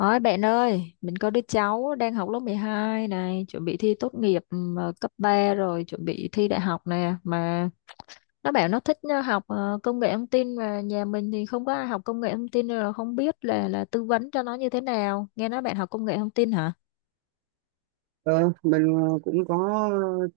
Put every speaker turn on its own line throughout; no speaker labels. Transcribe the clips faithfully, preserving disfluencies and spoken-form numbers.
Ôi bạn ơi, mình có đứa cháu đang học lớp mười hai này, chuẩn bị thi tốt nghiệp ừm, ờ, cấp ba rồi, chuẩn bị thi đại học nè, mà nó bảo nó thích ờ, học ờ, công nghệ thông tin, mà nhà mình thì không có ai học công nghệ thông tin nên là không biết là là tư vấn cho nó như thế nào. Nghe nói bạn học công nghệ thông tin hả?
Ờ, mình ờ, cũng có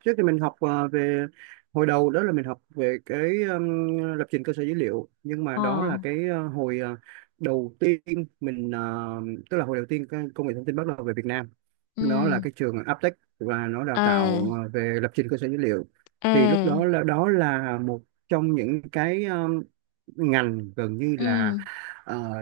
trước thì mình học ờ, về hồi đầu, đó là mình học về cái ừm, lập trình cơ sở dữ liệu, nhưng mà
Ờ.
đó là cái ờ, hồi ờ, đầu tiên mình ờ, tức là hồi đầu tiên cái công nghệ thông tin bắt đầu về Việt Nam, nó
Ừ.
là cái trường Aptech và nó đào
À.
tạo ờ, về lập trình cơ sở dữ liệu. Thì lúc đó
À.
là đó là một trong những cái ngành gần như là
Ừ.
ờ,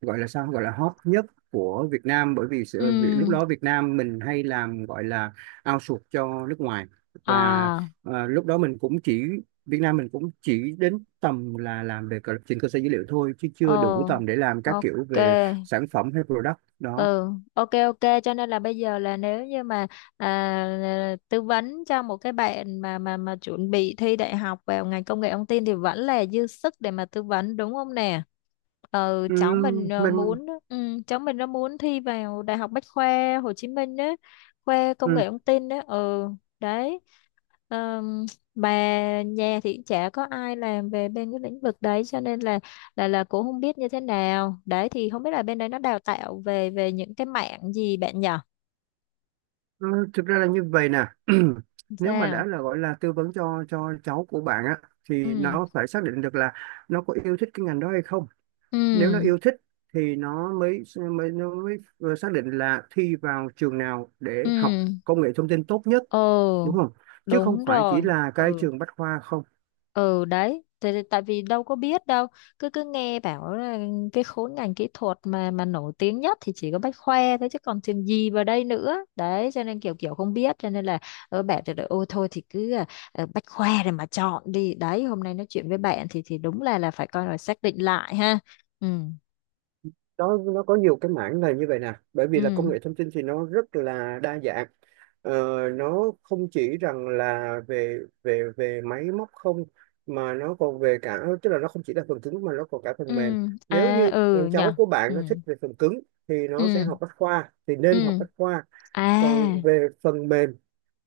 gọi là sao, gọi là hot nhất của Việt Nam, bởi vì sự, vì lúc
Ừ.
đó Việt Nam mình hay làm, gọi là outsource cho nước ngoài. Và
À.
ờ, lúc đó mình cũng chỉ Việt Nam mình cũng chỉ đến tầm là làm về cơ- trên cơ sở dữ liệu thôi, chứ chưa đủ
Ồ.
tầm để làm các kiểu
Ok.
về sản phẩm hay product đó.
Ừ, ok, ok, cho nên là bây giờ là nếu như mà à, tư vấn cho một cái bạn mà mà mà chuẩn bị thi đại học vào ngành công nghệ thông tin thì vẫn là dư sức để mà tư vấn đúng không nè. Ừ, cháu mình
Ừm,
ờ,
mình
muốn ừ, cháu mình nó muốn thi vào đại học Bách khoa Hồ Chí Minh á, khoa công nghệ thông tin đó. Ừ, đấy. Ờm, bà nhà thì chả có ai làm về bên cái lĩnh vực đấy cho nên là là là cũng không biết như thế nào đấy, thì không biết là bên đấy nó đào tạo về về những cái mảng gì bạn nhỉ.
Ờ, Thực ra là như vậy nè. Nếu mà đã
Sao?
là gọi là tư vấn cho cho cháu của bạn á, thì
Ừ.
nó phải xác định được là nó có yêu thích cái ngành đó hay không. Nếu nó
Ừ.
yêu thích thì nó mới mới nó mới vừa xác định là thi vào trường nào để học
Ừ.
công nghệ thông tin tốt nhất,
Ồ.
đúng không? Chứ không
Đúng
phải
rồi.
chỉ là cái
Ừ.
trường Bách Khoa không.
Ừ, đấy. Tại, tại tại vì đâu có biết đâu, cứ cứ nghe bảo là cái khối ngành kỹ thuật mà mà nổi tiếng nhất thì chỉ có Bách Khoa thôi chứ còn trường gì vào đây nữa, đấy cho nên kiểu kiểu không biết cho nên là ở bạn thì ôi thôi thì cứ à, à, Bách Khoa rồi mà chọn đi. Đấy, hôm nay nói chuyện với bạn thì thì đúng là là phải coi là xác định lại ha. Ừ.
Nó nó có nhiều cái mảng là như vậy nè, bởi vì là
Ừ.
công nghệ thông tin thì nó rất là đa dạng. ờ, nó không chỉ rằng là về về về máy móc không, mà nó còn về cả, tức là nó không chỉ là phần cứng mà nó còn cả
Ừ.
phần mềm. Nếu
À.
như
Ừ
con
nhở.
cháu của
Ừ.
bạn nó thích về phần cứng thì
Ừ.
nó sẽ học bách khoa, thì nên học
Ừ.
bách khoa.
À.
Còn về phần mềm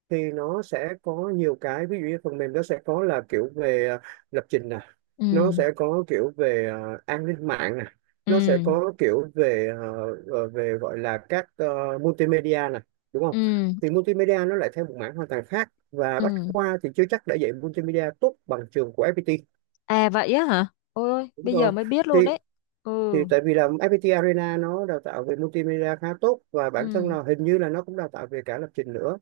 thì nó sẽ có nhiều cái, ví dụ như phần mềm nó sẽ có là kiểu về à, lập trình nè,
Ừ.
nó sẽ có kiểu về à, an ninh mạng nè,
Ừ.
nó sẽ có kiểu về à, ờ, về gọi là các ờ, multimedia nè, đúng không?
Ừ.
Thì multimedia nó lại theo một mảng hoàn toàn khác, và Bách
Ừ.
Khoa thì chưa chắc đã dạy multimedia tốt bằng trường của ép pê tê.
À, vậy á hả? Ôi ôi,
Đúng
bây giờ
rồi.
mới biết luôn
thì
đấy.
thì
Ừ.
tại vì là ép pi ti Arena nó đào tạo về multimedia khá tốt, và bản thân
Ừ.
là hình như là nó cũng đào tạo về cả lập trình nữa.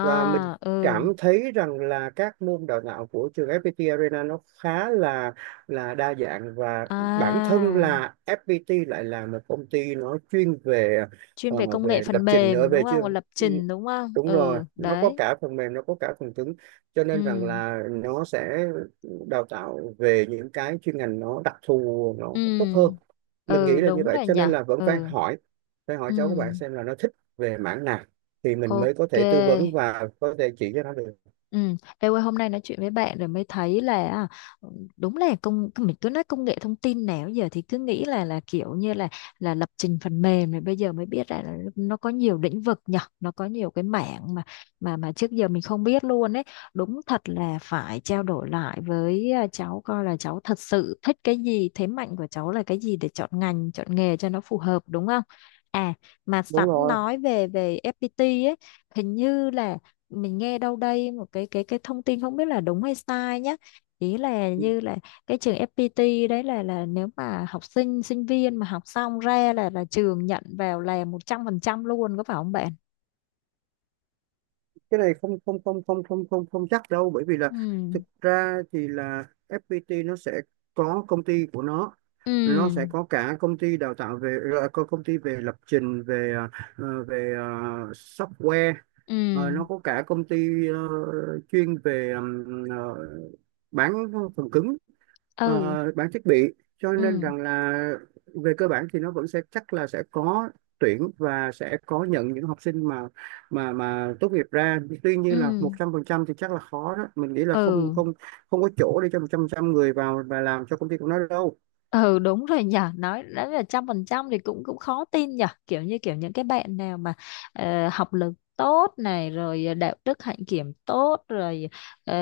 Và mình
ừ.
cảm thấy rằng là các môn đào tạo của trường ép pê tê Arena nó khá là là đa dạng, và bản thân
À,
là ép pi ti lại là một công ty nó chuyên về
chuyên về
ờ,
công nghệ
về lập
phần
trình ở
mềm đúng
về
không?
chưa
Và lập trình đúng không?
đúng rồi.
Ừ,
Nó có
đấy.
cả phần mềm, nó có cả phần cứng, cho nên rằng
Ừ.
là nó sẽ đào tạo về những cái chuyên ngành nó đặc thù nó tốt
Ừ.
hơn. Mình nghĩ
Ừ,
là như
đúng
vậy,
rồi
cho
nhỉ.
nên là vẫn phải
Ừ.
hỏi, phải hỏi
Ừ.
cháu của bạn xem là nó thích về mảng nào thì mình mới có
Ok.
thể tư vấn và có thể chỉ cho nó được.
Ừ, em ơi, hôm nay nói chuyện với bạn rồi mới thấy là à, đúng là công mình cứ nói công nghệ thông tin nào giờ thì cứ nghĩ là là kiểu như là là lập trình phần mềm, rồi bây giờ mới biết ra là nó có nhiều lĩnh vực nhở, nó có nhiều cái mảng mà mà mà trước giờ mình không biết luôn ấy. Đúng thật là phải trao đổi lại với à, cháu coi là cháu thật sự thích cái gì, thế mạnh của cháu là cái gì để chọn ngành chọn nghề cho nó phù hợp đúng không. À, mà sẵn
Đúng rồi.
nói về về ép pê tê ấy, hình như là mình nghe đâu đây một cái cái cái thông tin không biết là đúng hay sai nhé, ý là như là cái trường ép pê tê đấy là là nếu mà học sinh sinh viên mà học xong ra là là trường nhận vào là một trăm phần trăm luôn, có phải không bạn?
Cái này không không không không không không không chắc đâu, bởi vì là
Ừ.
thực ra thì là ép pê tê nó sẽ có công ty của nó. Nó sẽ
Ừ.
có cả công ty đào tạo về ờ, có công ty về lập trình về ờ, về ờ, software.
Ừ.
Ờ, nó có cả công ty ờ, chuyên về ừm, ờ, bán phần cứng,
Ừ.
ờ, bán thiết bị. Cho nên
Ừ.
rằng là về cơ bản thì nó vẫn sẽ, chắc là sẽ có tuyển và sẽ có nhận những học sinh mà mà mà tốt nghiệp ra. Tuy
Ừ.
nhiên là một trăm phần trăm thì chắc là khó đó, mình nghĩ là không
Ừ.
không, không có chỗ để cho một trăm phần trăm người vào và làm cho công ty của nó đâu.
Ừ đúng rồi nhở, nói đó là trăm phần trăm thì cũng cũng khó tin nhở, kiểu như kiểu những cái bạn nào mà ờ, học lực tốt này rồi đạo đức hạnh kiểm tốt rồi ờ,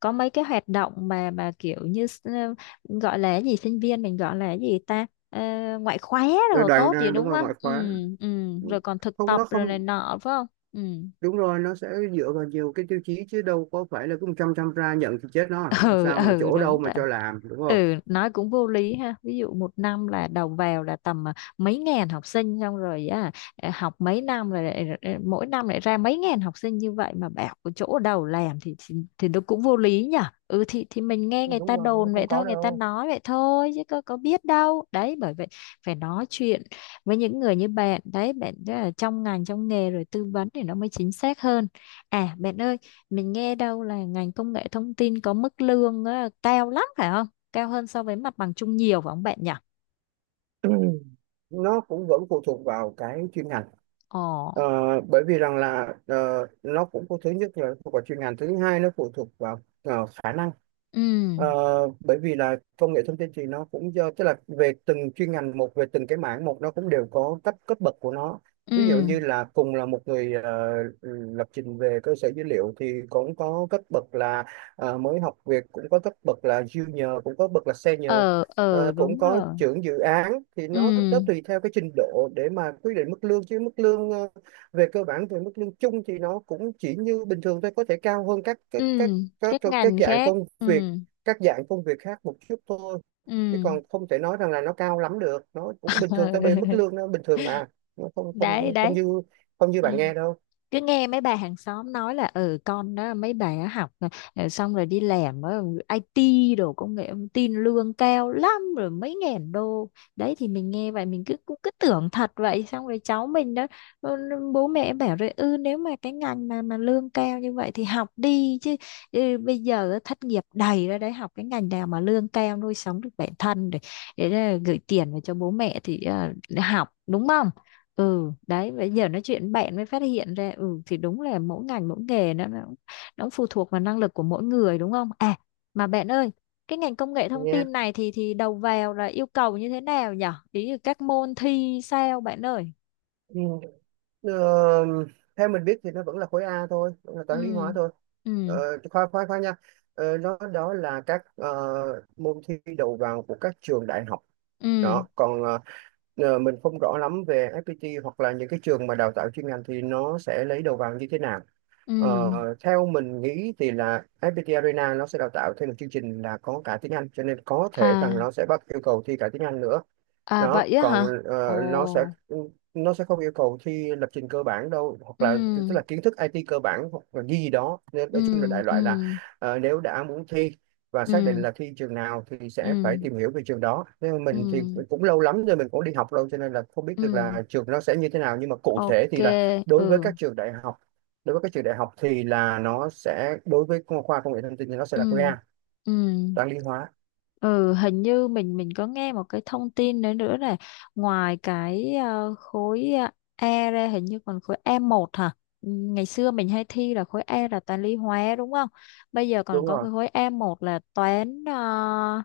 có mấy cái hoạt động mà mà kiểu như s- ờ, gọi là cái gì, sinh viên mình gọi là cái gì ta. Ờ, Ngoại khóa
Rồi
rồi
đoạn
tốt gì
đúng
đúng
rồi,
không.
ngoại
Ừ.
khóa.
Ừ, rồi còn thực
Không,
tập
nó
rồi này
không.
nọ phải không. Ừ.
Đúng rồi, nó sẽ dựa vào nhiều cái tiêu chí, chứ đâu có phải là cứ một trăm phần trăm ra nhận thì chết nó à. Làm
Ừ.
sao mà
Ừ,
chỗ đâu
đúng
mà
rồi.
cho làm, đúng không?
Ừ, nói cũng vô lý ha, ví dụ một năm là đầu vào là tầm à, mấy ngàn học sinh, xong rồi á, à, học mấy năm rồi lại- lại- mỗi năm lại ra mấy ngàn học sinh như vậy mà bảo có chỗ đầu làm thì thì, thì nó cũng vô lý nhở. Ừ, thì thì mình nghe
Ừ,
người
đúng
ta
rồi, nó
đồn
không
vậy
có
thôi, người ta
đâu.
nói vậy thôi chứ có có biết đâu đấy, bởi vậy phải nói chuyện với những người như bạn. Đấy, bạn rất là trong ngành trong nghề rồi tư vấn thì nó mới chính xác hơn. À, bạn ơi, mình nghe đâu là ngành công nghệ thông tin có mức lương á, cao lắm phải không? Cao hơn so với mặt bằng chung nhiều phải không bạn nhỉ?
Nó cũng vẫn phụ thuộc vào cái chuyên ngành.
Ồ.
Ờ, Bởi vì rằng là ờ, nó cũng có, thứ nhất là phụ thuộc vào chuyên ngành, thứ hai nó phụ thuộc vào ờ, khả năng.
Ừ.
Ờ, Bởi vì là công nghệ thông tin thì nó cũng do, tức là về từng chuyên ngành một, về từng cái mảng một, nó cũng đều có cấp cấp bậc của nó.
Ừ.
Ví dụ như là cùng là một người ờ, lập trình về cơ sở dữ liệu thì cũng có cấp bậc là ờ, mới học việc, cũng có cấp bậc là junior, cũng có bậc là senior.
ờ, ờ,
Ờ, cũng
đúng
có
rồi.
trưởng dự án. Thì nó
Ừ.
nó tùy theo cái trình độ để mà quyết định mức lương, chứ mức lương ờ, về cơ bản, về mức lương chung thì nó cũng chỉ như bình thường thôi, có thể cao hơn các các
Ừ,
các các
các
các
ngành
dạng
khác.
công
Ừ.
việc, các dạng công việc khác một chút thôi. Chứ
Ừ.
còn không thể nói rằng là nó cao lắm được, nó cũng bình thường, tới bê mức lương nó bình thường mà. Nó không
Đấy,
không không
đấy.
như không như
Ừ,
bạn nghe đâu
cứ nghe mấy bà hàng xóm nói là ừ con đó mấy bà á học ờ, xong rồi đi làm ở ai ti đồ, công nghệ thông tin lương cao lắm, rồi mấy ngàn đô. Đấy thì mình nghe vậy mình cứ cũng cứ tưởng thật vậy, xong rồi cháu mình đó, ừ, bố mẹ bảo rồi, ừ nếu mà cái ngành mà mà lương cao như vậy thì học đi chứ. Ừ, bây giờ thất nghiệp đầy ra đấy, học cái ngành nào mà lương cao nuôi sống được bản thân để, để ờ, gửi tiền về cho bố mẹ thì ờ, học đúng không. Ừ, đấy bây giờ nói chuyện bạn mới phát hiện ra, ừ thì đúng là mỗi ngành mỗi nghề nó, nó, nó cũng phụ thuộc vào năng lực của mỗi người đúng không. À, mà bạn ơi, cái ngành công nghệ thông
nha.
tin này thì thì đầu vào là yêu cầu như thế nào nhở, ý là các môn thi sao bạn ơi?
Ừ. Ờ, Theo mình biết thì nó vẫn là khối A thôi, vẫn là toán lý
Ừ.
hóa thôi.
Ừ.
Ờ, khoa khoa khoa nha ờ, Nó, đó là các ờ, môn thi đầu vào của các trường đại học.
Ừ.
Đó còn ờ, ờ, mình không rõ lắm về ép pê tê hoặc là những cái trường mà đào tạo chuyên ngành thì nó sẽ lấy đầu vào như thế nào.
Ừ.
Ờ, Theo mình nghĩ thì là ép pi ti Arena nó sẽ đào tạo thêm một chương trình là có cả tiếng Anh, cho nên có thể rằng
À.
nó sẽ bắt yêu cầu thi cả tiếng Anh nữa.
À,
Đó
vậy á
còn
hả? Ồ.
ờ, nó sẽ nó sẽ không yêu cầu thi lập trình cơ bản đâu, hoặc là tức
Ừ.
là kiến thức i tê cơ bản hoặc là gì gì đó, nên
Ừ.
nói chung là đại
Ừ.
loại là ờ, nếu đã muốn thi và xác định
Ừ.
là thi trường nào thì
Ừ.
sẽ phải tìm hiểu về trường đó. Nên
Ừ.
mình thì cũng lâu lắm rồi, mình cũng đi học lâu cho nên là không biết
Ừ.
được là trường nó sẽ như thế nào, nhưng mà cụ thể
Ok.
thì là đối với
Ừ.
các trường đại học, đối với các trường đại học thì là nó sẽ, đối với khoa khoa công nghệ thông tin thì nó sẽ
Ừ.
là khoa,
Ừ.
toán lý hóa.
Ừ, hình như mình mình có nghe một cái thông tin nữa nữa là ngoài cái ờ, khối ờ, E ra, hình như còn khối e một hả? Ừ, ngày xưa mình hay thi là khối E là toán lý hóa đúng không? Bây giờ còn
Đúng
có
rồi,
cái khối e một là toán ờ,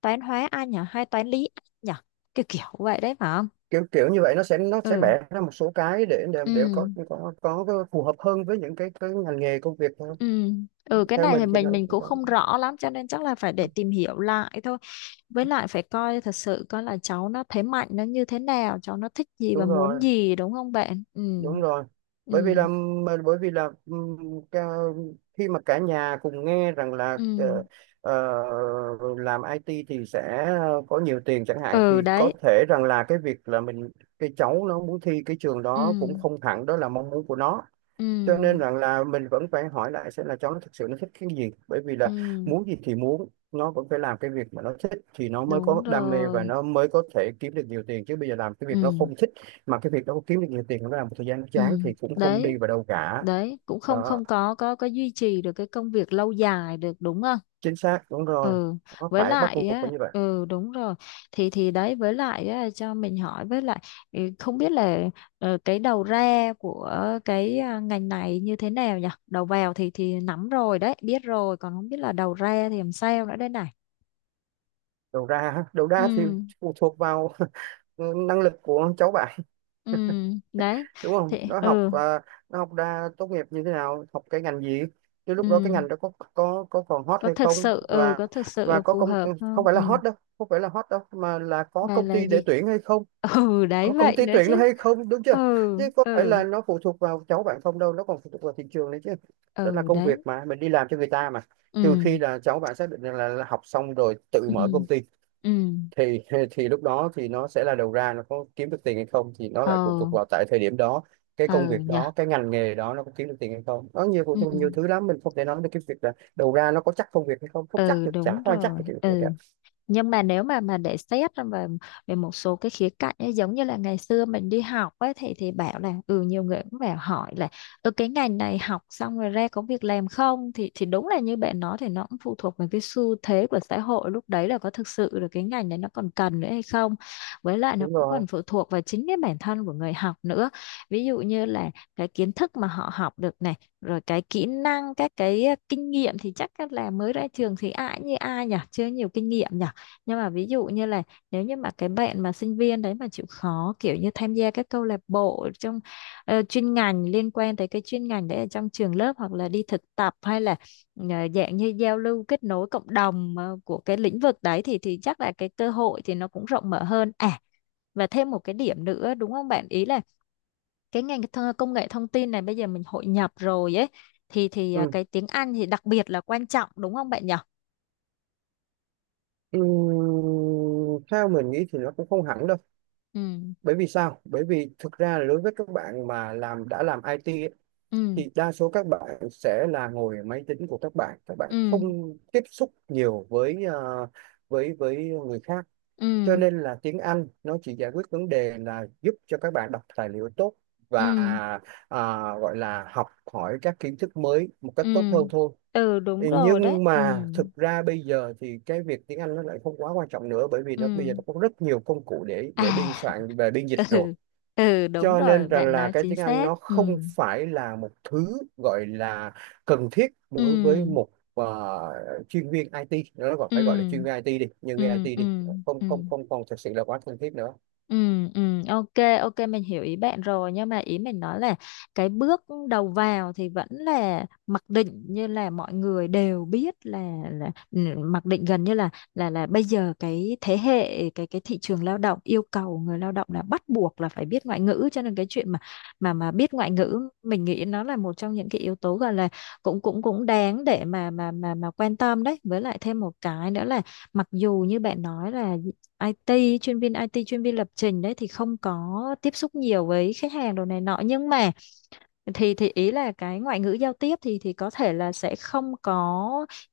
toán hóa Anh nhỉ, hay toán lý Anh nhỉ? Kiểu kiểu vậy đấy phải không?
kiểu kiểu như vậy. Nó sẽ nó sẽ
Ừ.
bẻ ra một số cái để để, để
Ừ.
có có có phù hợp hơn với những cái cái ngành nghề công việc thôi.
Ừ. Ừ, cái
Theo
này thì
mình thì nó,
mình mình cũng không rõ lắm cho nên chắc là phải để tìm hiểu lại thôi, với lại phải coi thật sự coi là cháu nó thế mạnh nó như thế nào, cháu nó thích gì và
đúng
muốn
rồi.
gì đúng không bạn. Ừ.
Đúng rồi.
Ừ.
Bởi vì là bởi vì là ừm, ca- khi mà cả nhà cùng nghe rằng là
Ừ.
ờ, ờ, làm i tê thì sẽ có nhiều tiền chẳng hạn, thì
Ừ,
có
đấy.
thể rằng là cái việc là mình, cái cháu nó muốn thi cái trường
Ừ.
đó cũng không hẳn đó là mong muốn của nó.
Ừ.
Cho nên rằng là mình vẫn phải hỏi lại xem là cháu nó thực sự nó thích cái gì. Bởi vì là
Ừ
muốn gì thì muốn, nó vẫn phải làm cái việc mà nó thích thì nó mới
đúng
có đam mê và
rồi.
nó mới có thể kiếm được nhiều tiền. Chứ bây giờ làm cái việc nó
Ừ.
không thích, mà cái việc nó kiếm được nhiều tiền, nó làm một thời gian nó
Ừ,
chán thì cũng không đi
đấy,
vào đâu cả.
đấy cũng không,
Đó.
không có có có duy trì được cái công việc lâu dài được đúng không.
Chính xác, đúng rồi.
Ừ,
Nó
với
phải bắt
lại
buộc
á
phải như vậy.
ừ đúng rồi, thì thì đấy với lại á, cho mình hỏi với lại, ừ, không biết là ờ, cái đầu ra của cái à, ngành này như thế nào nhỉ, đầu vào thì thì nắm rồi đấy biết rồi, còn không biết là đầu ra thì làm sao nữa đây này.
Đầu ra, đầu ra thì
Ừ.
phụ thuộc vào năng lực của cháu bạn,
Ừ, đấy
đúng không?
thì
Nó học
ừ.
à, nó học ra tốt nghiệp như thế nào, học cái ngành gì. Chứ
Ừ,
lúc đó cái ngành đó có có có còn hot
có
hay
thực
không.
sự, ừ
Và
có thực
và
sự
có
phù
công
hợp
không
không.
phải
Ừ,
là hot đâu, không phải là hot đâu mà là có
mà
công
là
ty để
gì.
tuyển hay không.
Ừ đấy
Có công
vậy
ty
nữa
tuyển nó
chứ.
hay không, đúng chưa?
Ừ.
Chứ có phải
Ừ.
là nó phụ thuộc vào cháu bạn không đâu, nó còn phụ thuộc vào thị trường đấy chứ. Đó là
Ừ,
công việc
đấy.
mà mình đi làm cho người ta mà.
Ừ.
Trừ khi là cháu bạn xác định rằng là, là học xong rồi tự
Ừ.
mở công ty,
Ừ.
thì thì lúc đó thì nó sẽ là đầu ra nó có kiếm được tiền hay không thì nó lại phụ thuộc
Ừ.
vào tại thời điểm đó, cái công
Ừ
việc
nhỉ.
đó, cái ngành nghề đó nó có kiếm được tiền hay không. Nó nhiều phụ
Ừ.
thuộc nhiều thứ lắm, mình không thể nói được cái việc là đầu ra nó có chắc công việc hay không, không chắc
Ừ,
được, chả
đúng
có ai chắc
rồi.
được cái việc này
Ừ,
cả.
nhưng mà nếu mà mà để xét về về một số cái khía cạnh ấy, giống như là ngày xưa mình đi học ấy thì thì bảo là ừ nhiều người cũng bảo hỏi là ừ cái ngành này học xong rồi ra có việc làm không, thì thì đúng là như bạn nói thì nó cũng phụ thuộc vào cái xu thế của xã hội lúc đấy, là có thực sự là cái ngành đấy nó còn cần nữa hay không, với lại nó
Đúng
cũng
rồi.
còn phụ thuộc vào chính cái bản thân của người học nữa. Ví dụ như là cái kiến thức mà họ học được này, rồi cái kỹ năng, các cái ờ, kinh nghiệm, thì chắc là mới ra trường thì ai như ai nhỉ, chưa nhiều kinh nghiệm nhỉ. Nhưng mà ví dụ như là nếu như mà cái bạn mà sinh viên đấy mà chịu khó kiểu như tham gia các câu lạc bộ trong ờ, chuyên ngành liên quan tới cái chuyên ngành đấy ở trong trường lớp, hoặc là đi thực tập, hay là ờ, dạng như giao lưu kết nối cộng đồng ờ, của cái lĩnh vực đấy, thì thì chắc là cái cơ hội thì nó cũng rộng mở hơn. À, và thêm một cái điểm nữa đúng không bạn, ý là cái ngành th- công nghệ thông tin này bây giờ mình hội nhập rồi ấy, thì thì ờ,
Ừ.
cái tiếng Anh thì đặc biệt là quan trọng đúng không bạn nhỉ?
Ừ. Theo mình nghĩ thì nó cũng không hẳn đâu.
Ừ.
Bởi vì sao? Bởi vì thực ra là đối với các bạn mà làm đã làm i tê ấy,
Ừ.
thì đa số các bạn sẽ là ngồi ở máy tính của các bạn, các bạn
Ừ.
không tiếp xúc nhiều với ờ, với với người khác.
Ừ.
Cho nên là tiếng Anh nó chỉ giải quyết vấn đề là giúp cho các bạn đọc tài liệu tốt
Ừ.
và à, gọi là học hỏi các kiến thức mới một cách tốt
Ừ.
hơn thôi.
Ừ, đúng
Ừ,
rồi đấy.
nhưng
Ừ.
mà thực ra bây giờ thì cái việc tiếng Anh nó lại không quá quan trọng nữa, bởi vì
Ừ.
nó bây giờ nó có rất nhiều công cụ để
À.
để biên soạn về biên dịch rồi.
Ừ. Ừ, đúng
Cho
rồi
nên rằng
bạn
là
nói
cái
chính
tiếng Anh
xác.
nó
Ừ.
không phải là một thứ gọi là cần thiết đối với
Ừ.
một ờ, chuyên viên ai ti, nó gọi, phải gọi là chuyên viên
Ừ.
ai ti đi, nhân viên
Ừ.
ai ti đi.
Ừ. Ừ.
Không không Không còn thực sự là quá cần thiết nữa.
Ừ, ừ, ok, ok mình hiểu ý bạn rồi, nhưng mà ý mình nói là cái bước đầu vào thì vẫn là mặc định như là mọi người đều biết là là ừ, mặc định gần như là là là bây giờ cái thế hệ cái cái thị trường lao động yêu cầu người lao động là bắt buộc là phải biết ngoại ngữ, cho nên cái chuyện mà mà mà biết ngoại ngữ mình nghĩ nó là một trong những cái yếu tố gọi là cũng cũng cũng đáng để mà mà mà mà quan tâm đấy. Với lại thêm một cái nữa là, mặc dù như bạn nói là i tê, chuyên viên ai ti, chuyên viên lập trình đấy thì không có tiếp xúc nhiều với khách hàng đồ này nọ, nhưng mà thì thì ý là cái ngoại ngữ giao tiếp thì thì có thể là sẽ không có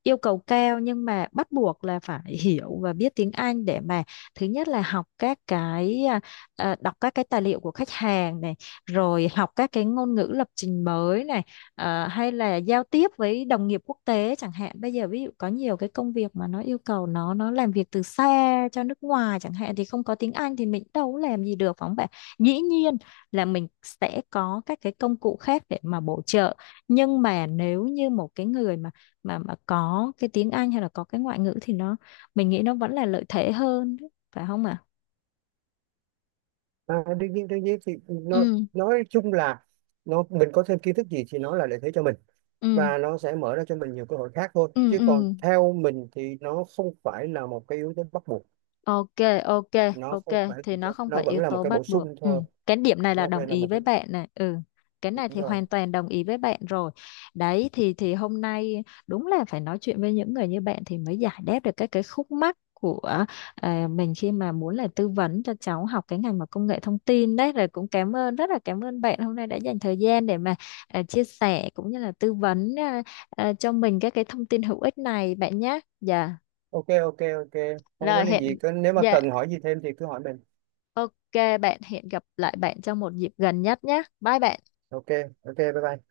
yêu cầu cao, nhưng mà bắt buộc là phải hiểu và biết tiếng Anh để mà, thứ nhất là học các cái à, à, đọc các cái tài liệu của khách hàng này, rồi học các cái ngôn ngữ lập trình mới này, à, hay là giao tiếp với đồng nghiệp quốc tế chẳng hạn, bây giờ ví dụ có nhiều cái công việc mà nó yêu cầu nó, nó làm việc từ xa cho nước ngoài chẳng hạn, thì không có tiếng Anh thì mình đâu có làm gì được phải không bạn. Dĩ nhiên là mình sẽ có các cái công cụ khác để mà bổ trợ, nhưng mà nếu như một cái người mà mà mà có cái tiếng Anh hay là có cái ngoại ngữ thì nó, mình nghĩ nó vẫn là lợi thế hơn phải không ạ.
à, Đương nhiên, đương nhiên thì nó,
Ừ.
nói chung là nó, mình có thêm kiến thức gì thì nó là lợi thế cho mình,
Ừ.
và nó sẽ mở ra cho mình nhiều cơ hội khác thôi.
Ừ.
Chứ còn
Ừ.
theo mình thì nó không phải là một cái yếu tố bắt buộc.
Ok, ok,
Nó
ok
không phải,
thì nó không
nó
phải
vẫn
yếu
là một
tố
cái
bắt
bổ
buộc.
sung
Ừ,
thôi.
cái điểm này là
Nó
đồng
phải là
ý
một
với
cái bổ
bạn này. Ừ. Cái này
sung
thì
thôi.
hoàn toàn đồng ý với bạn rồi. Đấy thì thì hôm nay đúng là phải nói chuyện với những người như bạn thì mới giải đáp được các cái khúc mắc của à, mình khi mà muốn là tư vấn cho cháu học cái ngành mà công nghệ thông tin đấy, rồi cũng cảm ơn, rất là cảm ơn bạn hôm nay đã dành thời gian để mà à, chia sẻ cũng như là tư vấn à, à, cho mình các cái thông tin hữu ích này bạn nhé. Dạ.
OK, OK, OK, không có
Rồi
vấn đề
hẹn,
gì, cứ nếu mà
dạ,
cần hỏi gì thêm thì cứ hỏi mình.
ok, bạn hẹn gặp lại bạn trong một dịp gần nhất nhé. Bye bạn.
OK, OK, bye bye.